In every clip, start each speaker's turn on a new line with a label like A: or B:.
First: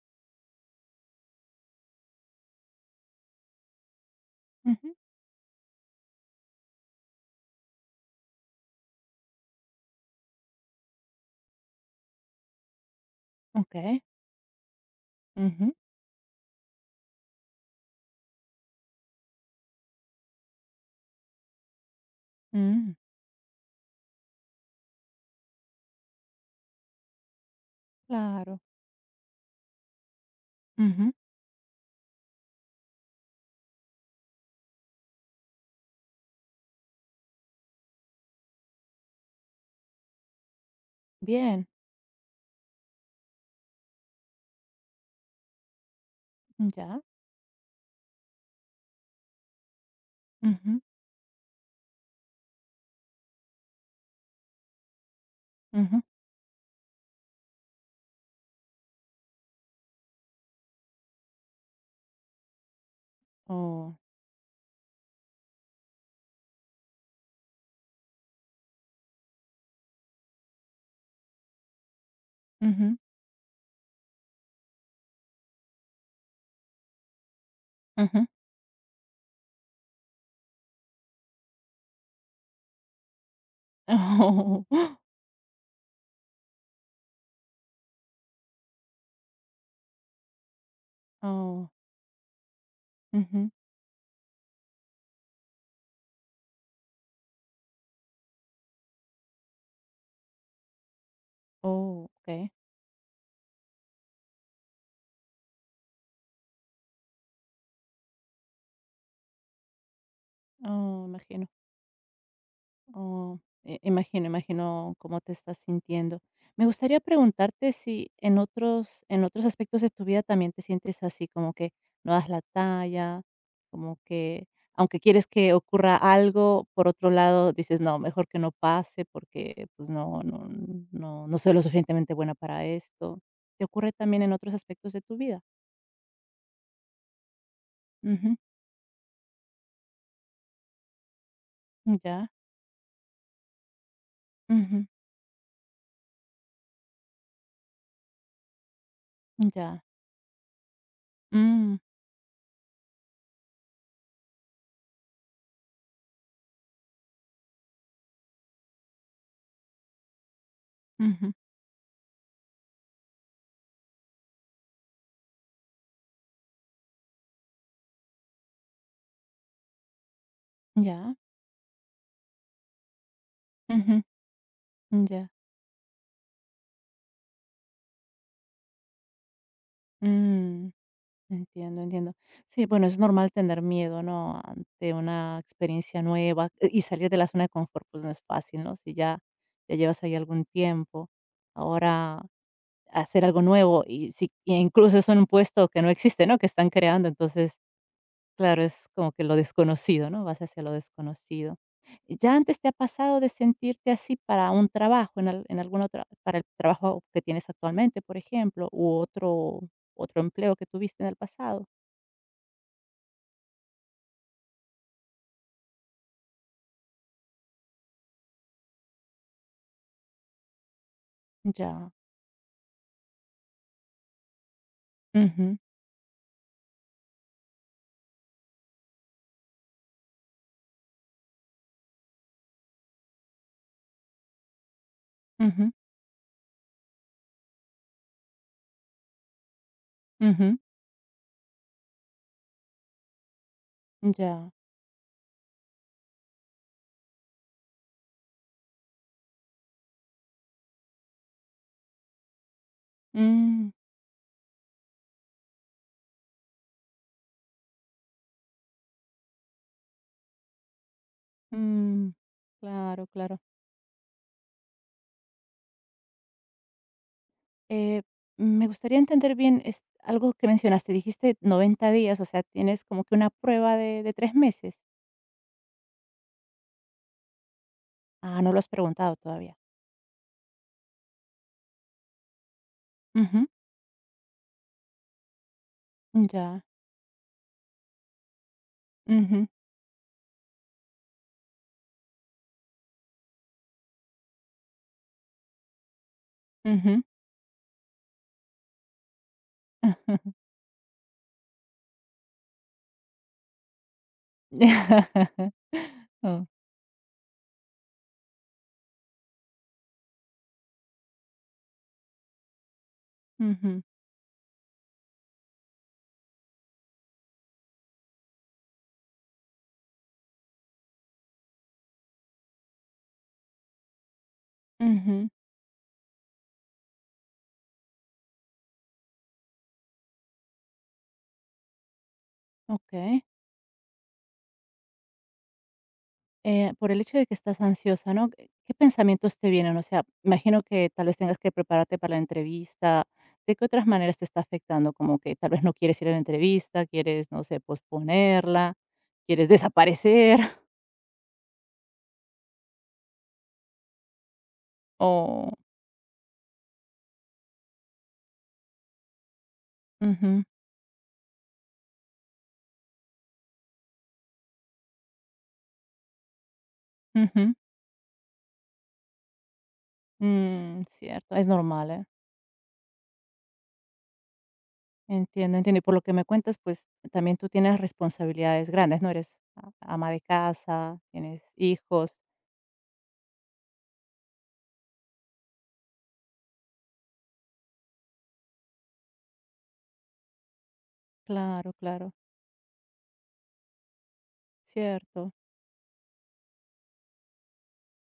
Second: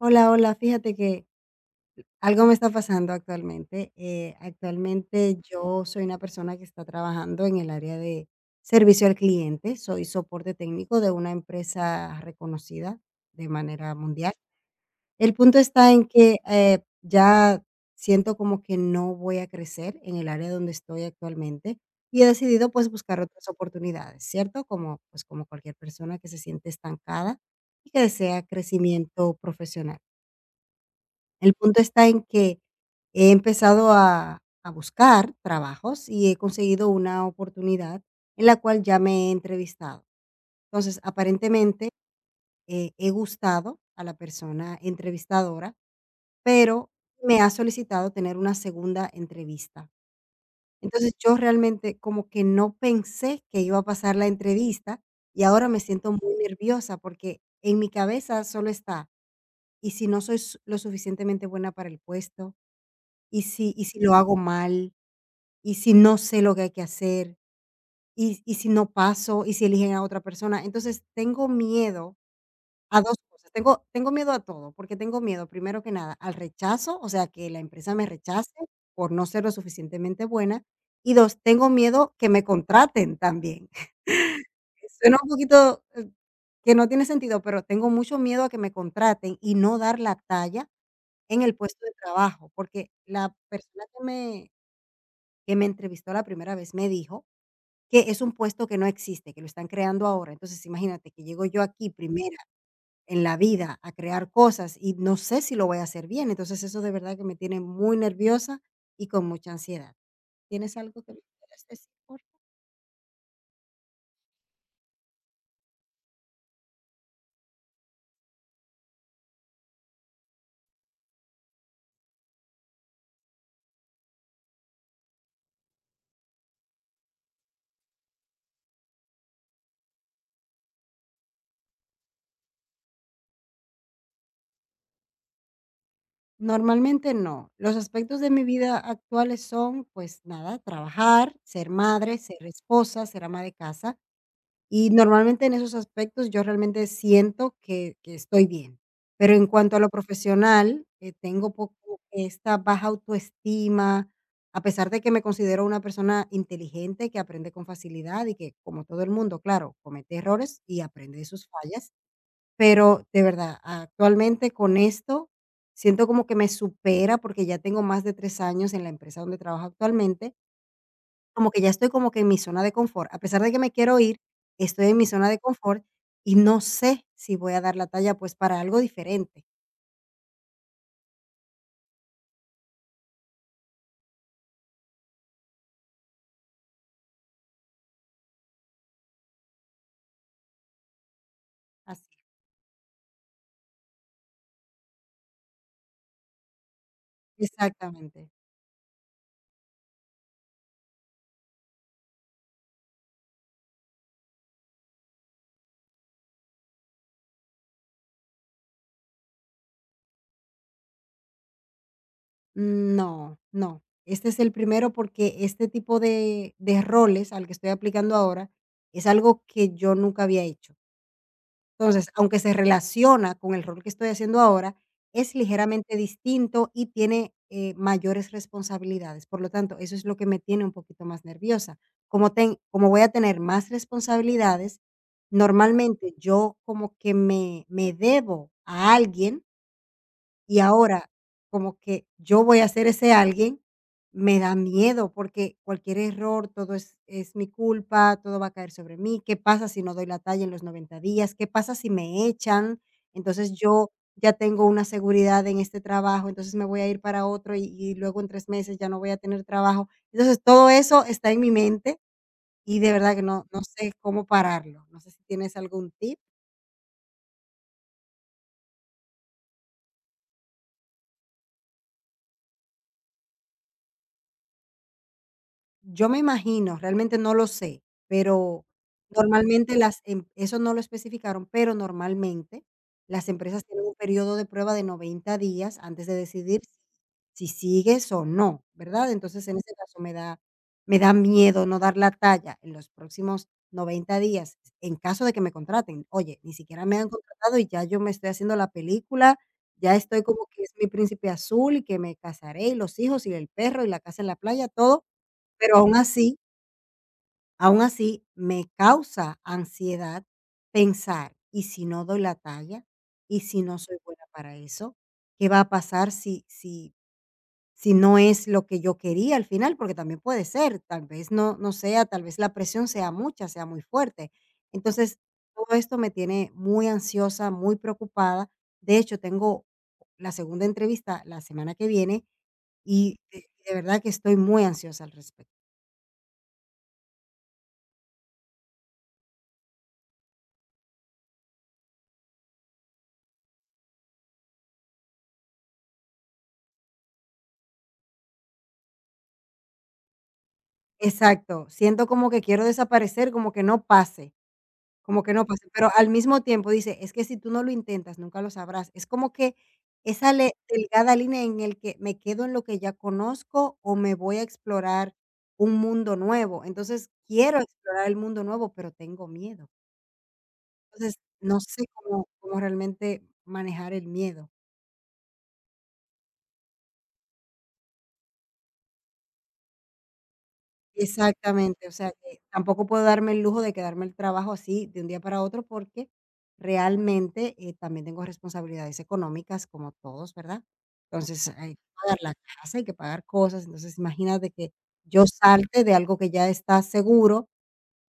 A: Hola, hola, fíjate que algo me está pasando actualmente.
B: Ujú,
A: Actualmente yo soy una persona que está trabajando en el área de servicio al cliente, soy soporte técnico de una empresa reconocida de manera
B: okey.
A: mundial. El punto
B: Ujú,
A: está en que ya siento como que no voy a crecer en el área donde estoy actualmente y he decidido pues
B: mm,
A: buscar otras oportunidades, ¿cierto? Como pues como cualquier persona que se siente estancada y que desea
B: claro.
A: crecimiento profesional.
B: Ujú,
A: El punto está en que he empezado a buscar trabajos y he conseguido una oportunidad en la cual ya me he entrevistado. Entonces,
B: bien,
A: aparentemente, he gustado a la persona entrevistadora, pero
B: ya.
A: me ha solicitado tener una segunda entrevista.
B: Ujú,
A: Entonces, yo realmente como que no pensé que iba a pasar la entrevista y ahora me
B: ujú.
A: siento muy nerviosa porque en mi cabeza solo está, ¿y si no soy s lo suficientemente buena para el puesto? ¿Y si y
B: Oh,
A: si lo hago mal? Y si no sé lo que hay que hacer? ¿Y si no paso? ¿Y si eligen a otra persona? Entonces, tengo miedo
B: ujú,
A: a 2 cosas. Tengo miedo a todo, porque tengo miedo, primero que nada, al rechazo, o sea, que la empresa me
B: ujú.
A: rechace por no ser lo suficientemente buena. Y dos, tengo miedo que me contraten también.
B: Oh,
A: Suena un poquito, que no tiene sentido, pero tengo mucho miedo a que me contraten y no dar la talla en el
B: oh,
A: puesto de trabajo, porque la
B: ujú.
A: persona que me entrevistó la primera vez me dijo que es un puesto que no existe, que lo están creando ahora. Entonces, imagínate que llego yo aquí
B: Oh,
A: primera
B: okey.
A: en la vida a crear cosas y no sé si lo voy a hacer bien. Entonces, eso de verdad que me tiene muy nerviosa y con mucha ansiedad. ¿Tienes algo
B: Oh,
A: que me
B: imagino.
A: quieras decir, por favor?
B: Oh, imagino cómo te estás sintiendo. Me gustaría preguntarte si en otros aspectos de tu vida también te sientes así, como que no das la talla, como que aunque quieres que ocurra algo, por otro lado dices, no, mejor que no pase porque pues no, no, no, no soy lo suficientemente buena para esto. ¿Te ocurre también en otros aspectos de tu vida?
A: Normalmente no. Los aspectos de
B: Ujú.
A: mi vida actuales son, pues nada, trabajar, ser madre,
B: Ya.
A: ser esposa, ser ama de casa.
B: Ujú.
A: Y normalmente en esos aspectos yo realmente siento que estoy bien. Pero en cuanto a
B: Ya.
A: lo profesional, tengo
B: Mm.
A: poco esta baja autoestima, a pesar de que me considero una persona inteligente, que aprende con facilidad y que, como todo el mundo, claro, comete errores y aprende de
B: Ujú.
A: sus fallas. Pero de verdad, actualmente con esto siento como que me supera, porque ya tengo más de 3 años en la empresa donde trabajo actualmente,
B: Ya.
A: como que ya estoy como que en mi zona de confort. A pesar de que me quiero
B: Ujú.
A: ir, estoy en mi zona
B: Ya.
A: de confort y no sé si voy a dar la talla, pues, para algo diferente.
B: Mm. Entiendo, entiendo. Sí, bueno, es normal tener miedo, ¿no? Ante una experiencia nueva y salir de la zona de confort, pues no es fácil, ¿no? Si ya llevas ahí algún tiempo, ahora
A: Así,
B: hacer algo nuevo y si e incluso es un puesto que no existe, ¿no? Que están creando, entonces,
A: exactamente.
B: claro, es como que lo desconocido, ¿no? Vas hacia lo desconocido. ¿Ya antes te ha pasado de sentirte así para un trabajo, en algún otro, para el trabajo que tienes actualmente, por ejemplo, u otro, otro empleo que tuviste en el pasado?
A: No, no. Este es el primero porque este tipo de roles al que estoy aplicando ahora es algo que yo nunca había hecho.
B: Ya.
A: Entonces, aunque se relaciona con el rol que estoy haciendo ahora, es
B: Ujú,
A: ligeramente distinto y tiene, mayores responsabilidades. Por lo tanto, eso es lo que me tiene un poquito más nerviosa. Como voy a tener más responsabilidades,
B: ujú,
A: normalmente yo como que me debo a alguien,
B: ujú.
A: y ahora, como que yo voy a ser ese alguien, me
B: Ya.
A: da miedo, porque cualquier error, todo es mi culpa, todo va a caer sobre mí. ¿Qué pasa si no doy la talla en los 90 días? ¿Qué pasa si me echan? Entonces,
B: Mm,
A: yo ya tengo una seguridad en este trabajo, entonces me voy a ir para otro, y luego en 3 meses ya no voy a tener trabajo. Entonces, todo eso está en mi mente
B: mm.
A: y de
B: Claro,
A: verdad que
B: claro.
A: no sé cómo pararlo. No sé si tienes algún tip.
B: Eh, Me gustaría entender bien, es algo que mencionaste, dijiste 90 días, o sea, tienes como que una prueba de 3 meses.
A: Yo me imagino, realmente no lo sé,
B: Ah, no lo
A: pero
B: has preguntado todavía.
A: normalmente las em eso no lo especificaron, pero normalmente las
B: Ujú.
A: empresas tienen un periodo de prueba de 90 días antes de decidir
B: Ya.
A: si sigues o no, ¿verdad? Entonces,
B: Ujú,
A: en ese caso me da miedo no dar la talla en los próximos 90 días, en caso de que me contraten. Oye, ni siquiera me
B: ujú.
A: han contratado y ya yo me estoy haciendo la película, ya estoy como que es mi príncipe azul y que me casaré y los hijos y el perro y la casa en la playa, todo, pero aún así,
B: Oh.
A: aún así me causa ansiedad pensar, ¿y si no doy la talla? ¿Y si no
B: Ujú,
A: soy buena para eso? ¿Qué va a pasar si si no es lo que yo quería al final? Porque también puede ser, tal vez no sea, tal vez la presión sea mucha, sea muy fuerte. Entonces,
B: ujú.
A: todo esto me tiene muy ansiosa, muy preocupada. De hecho, tengo la segunda entrevista la semana que viene y
B: Okey.
A: de verdad que estoy muy ansiosa al respecto.
B: Por el hecho de que estás ansiosa, ¿no? ¿Qué pensamientos te vienen? O sea, imagino que tal vez tengas que prepararte para la entrevista. ¿De qué otras maneras te está afectando? Como que tal vez no quieres ir a la entrevista, quieres, no sé, posponerla, quieres desaparecer
A: Exacto, siento como que quiero desaparecer, como que no pase, como que no
B: o...
A: pase, pero al mismo tiempo dice: "Es que si tú no lo intentas, nunca lo sabrás". Es como que esa
B: Ujú,
A: le delgada línea en el que me quedo en lo que ya conozco o me voy a explorar un mundo nuevo. Entonces,
B: ujú.
A: quiero explorar el mundo nuevo, pero tengo miedo.
B: Mm,
A: Entonces,
B: cierto, es
A: no sé
B: normal, ¿eh?
A: cómo realmente manejar el miedo.
B: Entiendo, entiendo. Y por lo que me cuentas, pues también tú tienes responsabilidades grandes, ¿no? Eres ama de casa, tienes
A: Exactamente, o sea
B: hijos.
A: que tampoco puedo darme el lujo de quedarme el trabajo así de un día para otro, porque realmente, también tengo responsabilidades económicas como todos, ¿verdad? Entonces,
B: Claro,
A: hay que
B: claro,
A: pagar la casa, hay que pagar cosas, entonces imagínate que yo
B: cierto.
A: salte de algo que ya está seguro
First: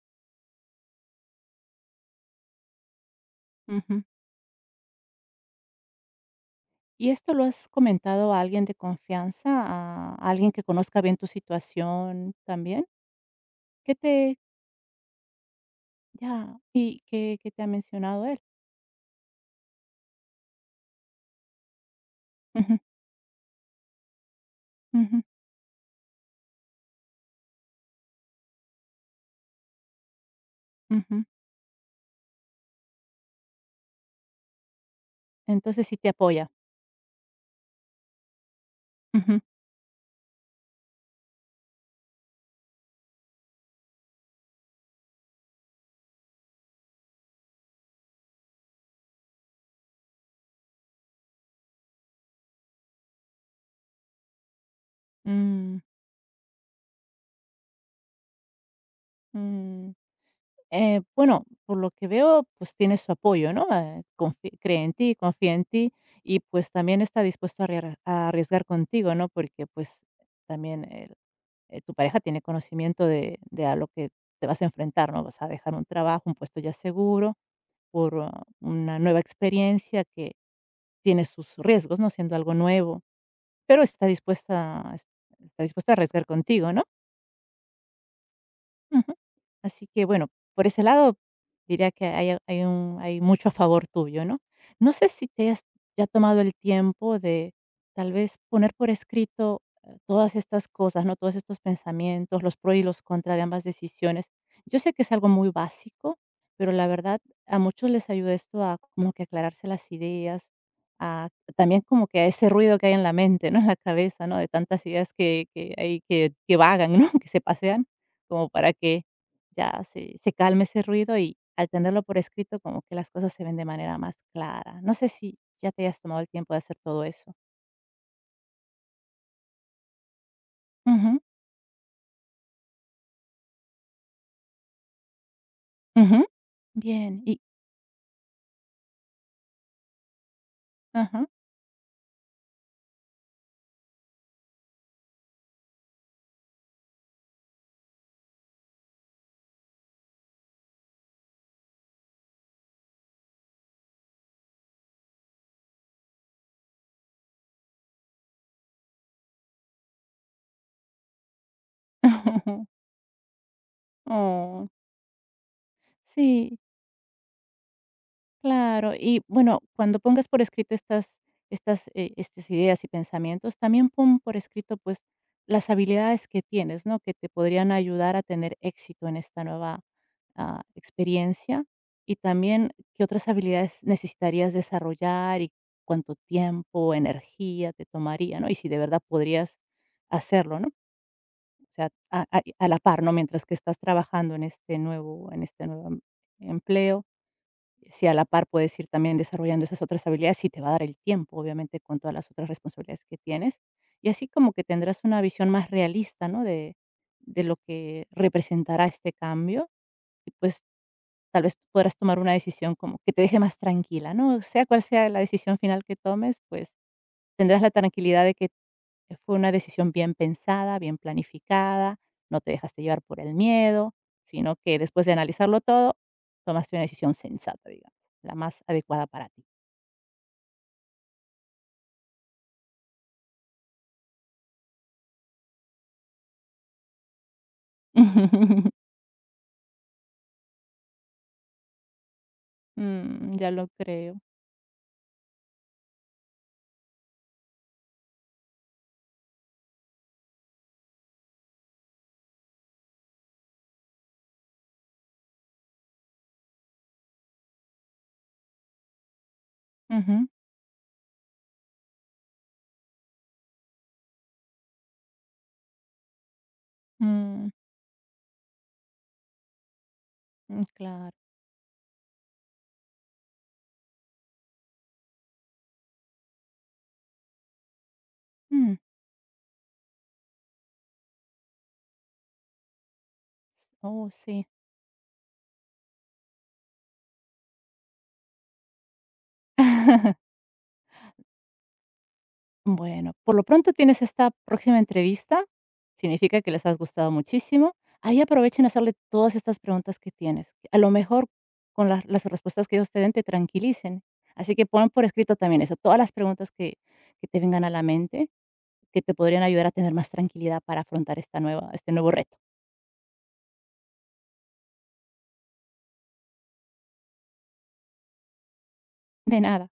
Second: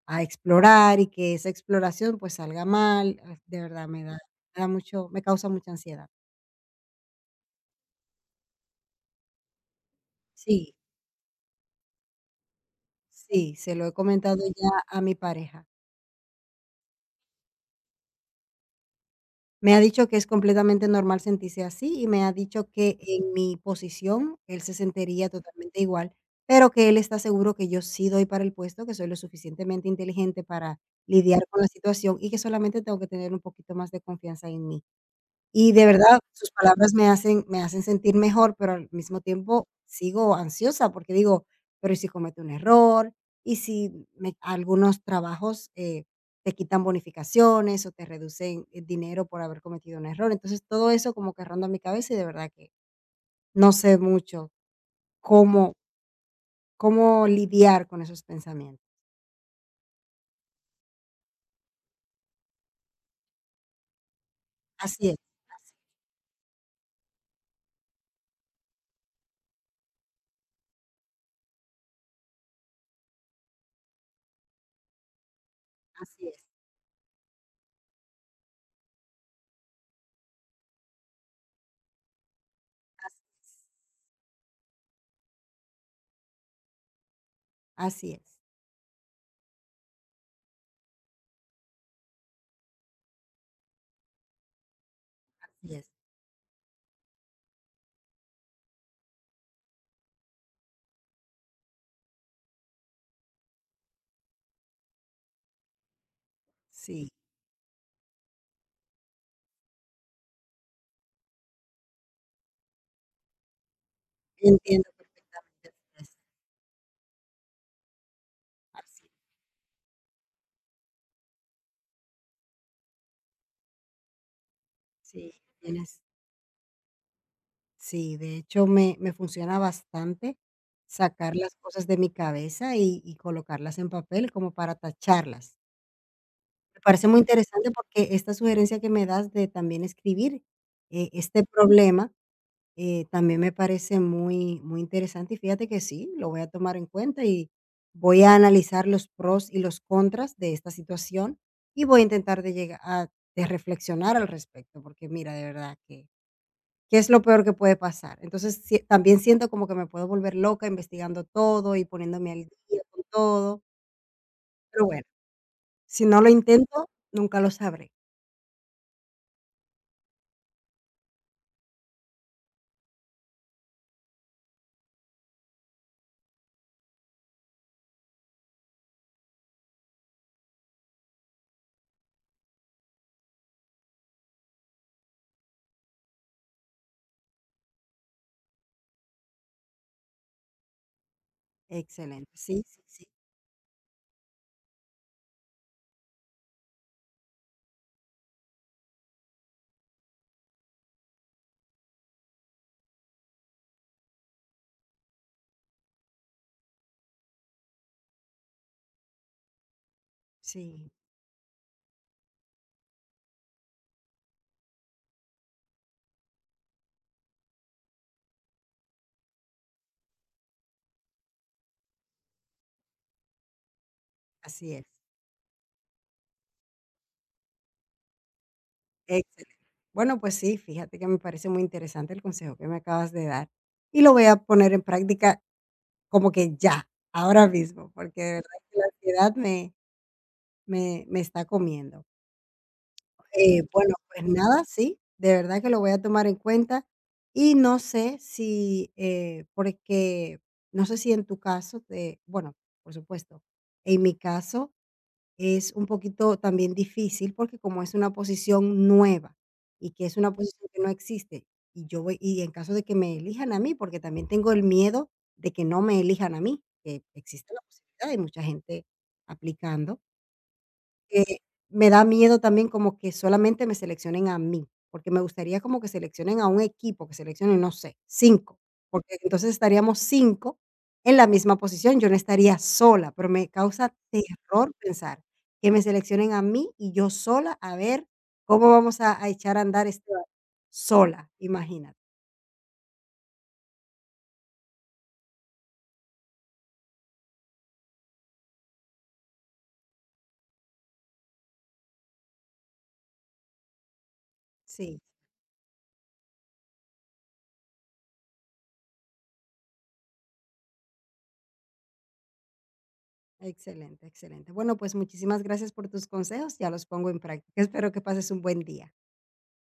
A: a explorar y que esa exploración, pues, salga mal, ah, de verdad
B: Ujú.
A: me da mucho me causa mucha ansiedad.
B: ¿Y esto lo has comentado a alguien de confianza, a alguien que
A: Sí,
B: conozca bien tu situación también?
A: sí, se lo he
B: ¿Qué te
A: comentado ya a mi pareja.
B: Ya, ¿y qué te ha mencionado él?
A: Me ha dicho que es completamente normal sentirse así y me ha dicho
B: Ujú,
A: que en mi posición él se
B: ujú,
A: sentiría totalmente igual, pero que él está seguro que yo sí doy para el puesto, que soy lo suficientemente inteligente para
B: ujú.
A: lidiar con la situación y que solamente tengo que tener un poquito más de confianza en mí. Y de
B: Entonces sí te
A: verdad,
B: apoya.
A: sus palabras me hacen sentir mejor, pero al mismo
B: Ujú.
A: tiempo sigo ansiosa, porque digo: "Pero, ¿y si cometo un error? ¿Y si me algunos trabajos, te quitan bonificaciones o te reducen el dinero por haber cometido un error?". Entonces, todo eso como que ronda mi cabeza y de verdad que no sé mucho cómo
B: Mm,
A: cómo lidiar con esos pensamientos.
B: mm. Bueno, por lo que veo, pues tiene su apoyo, ¿no? Cree en
A: Así
B: ti,
A: es,
B: confía en ti y pues también está dispuesto a arriesgar contigo, ¿no? Porque pues también tu pareja tiene conocimiento de a lo que te vas a enfrentar, ¿no? Vas a dejar un trabajo,
A: así es, así
B: un
A: es,
B: puesto ya seguro por una nueva experiencia que tiene sus riesgos, ¿no? Siendo algo nuevo,
A: así
B: pero está dispuesta a arriesgar contigo, ¿no?
A: es,
B: Ujú. Así que, bueno, por ese lado diría que hay mucho a favor tuyo, ¿no? No sé si te has
A: así es.
B: ya tomado el tiempo de, tal vez, poner por escrito, todas estas cosas, ¿no? Todos estos pensamientos, los pro y los contra de ambas decisiones. Yo sé que es algo muy básico, pero la
A: Sí,
B: verdad a muchos les ayuda esto a como que aclararse las ideas, a también como que a ese ruido que hay en la mente, ¿no? En la cabeza, ¿no? De tantas
A: entiendo
B: ideas que
A: perfectamente.
B: que hay
A: Así es,
B: que vagan, ¿no? Que se pasean como para
A: así
B: que ya se calme ese ruido, y al tenerlo por escrito, como que las cosas se ven de manera más clara. No sé
A: sí,
B: si ya te
A: tienes
B: hayas tomado el tiempo de hacer todo eso.
A: sí, de hecho, me funciona bastante
B: Ujú,
A: sacar las cosas de mi cabeza y colocarlas en papel como para tacharlas.
B: ujú,
A: Me parece muy
B: bien, y
A: interesante porque esta sugerencia que me das de también escribir,
B: ajá.
A: este problema, también me parece muy muy interesante, y fíjate que sí, lo voy a tomar en cuenta y voy a analizar los pros y los contras de esta situación, y voy a intentar de llegar a de reflexionar al respecto, porque mira, de verdad que ¿qué es lo peor que puede pasar? Entonces, sí, también siento como que me puedo volver loca investigando todo y poniéndome al día con todo,
B: Oh,
A: pero bueno, si no lo
B: sí.
A: intento, nunca lo sabré.
B: Claro, y bueno, cuando pongas por escrito estas ideas y pensamientos, también pon por escrito pues las habilidades que tienes, ¿no? Que te podrían ayudar a tener éxito en esta nueva experiencia y también qué otras habilidades necesitarías desarrollar y cuánto tiempo, energía te tomaría, ¿no? Y si de verdad podrías hacerlo, ¿no? O sea, a,
A: Excelente,
B: a-
A: sí,
B: a la
A: sí,
B: par,
A: sí,
B: ¿no? Mientras que estás trabajando en este nuevo empleo, si a la par puedes ir también desarrollando esas otras habilidades, y te va a dar el tiempo, obviamente, con todas las otras responsabilidades que tienes. Y así como que tendrás una visión más realista, ¿no? De lo que representará este cambio y pues
A: sí,
B: tal vez podrás tomar una decisión como que te deje más tranquila, ¿no? Sea cual sea la decisión final que tomes, pues tendrás la tranquilidad de que fue una decisión bien pensada, bien planificada, no te dejaste llevar por el miedo, sino
A: así
B: que
A: es,
B: después de analizarlo todo, tomaste una decisión sensata, digamos, la más adecuada para ti.
A: excelente. Bueno, pues sí, fíjate que me parece muy interesante el consejo que me acabas de dar y lo voy a poner en práctica como que ya, ahora mismo, porque de verdad que la ansiedad me está comiendo.
B: Mm, ya lo
A: Bueno,
B: creo.
A: pues nada, sí, de verdad que lo voy a tomar en cuenta. Y no sé si, porque no sé si en tu caso, bueno, por supuesto, en mi caso es un poquito también difícil porque como es una posición nueva y que es
B: Ujú,
A: una posición que no existe, y yo voy, y en caso de que me elijan a mí, porque también tengo el miedo de que no me elijan a mí, que
B: mm,
A: existe la posibilidad, hay mucha gente aplicando.
B: mm, claro.
A: Eh, Me da miedo también como que solamente me seleccionen a mí, porque me gustaría como que seleccionen a un equipo, que seleccionen, no sé, cinco,
B: Mm,
A: porque entonces estaríamos 5 en la misma posición, yo no estaría sola, pero me
B: s
A: causa
B: oh, sí.
A: terror pensar que me seleccionen a mí y yo sola a ver cómo vamos a echar a andar este barco sola, imagínate.
B: Bueno, por lo pronto tienes esta próxima entrevista, significa que les has gustado muchísimo. Ahí aprovechen a hacerle todas estas preguntas que tienes. A lo mejor con las respuestas que ellos te den te tranquilicen. Así que pon
A: Sí,
B: por escrito también eso, todas las preguntas que te vengan a la mente, que te podrían ayudar a tener más tranquilidad para afrontar esta nueva, este nuevo reto.
A: excelente, excelente. Bueno, pues muchísimas gracias por tus consejos, ya los pongo en práctica. Espero que pases un buen día.
B: De nada.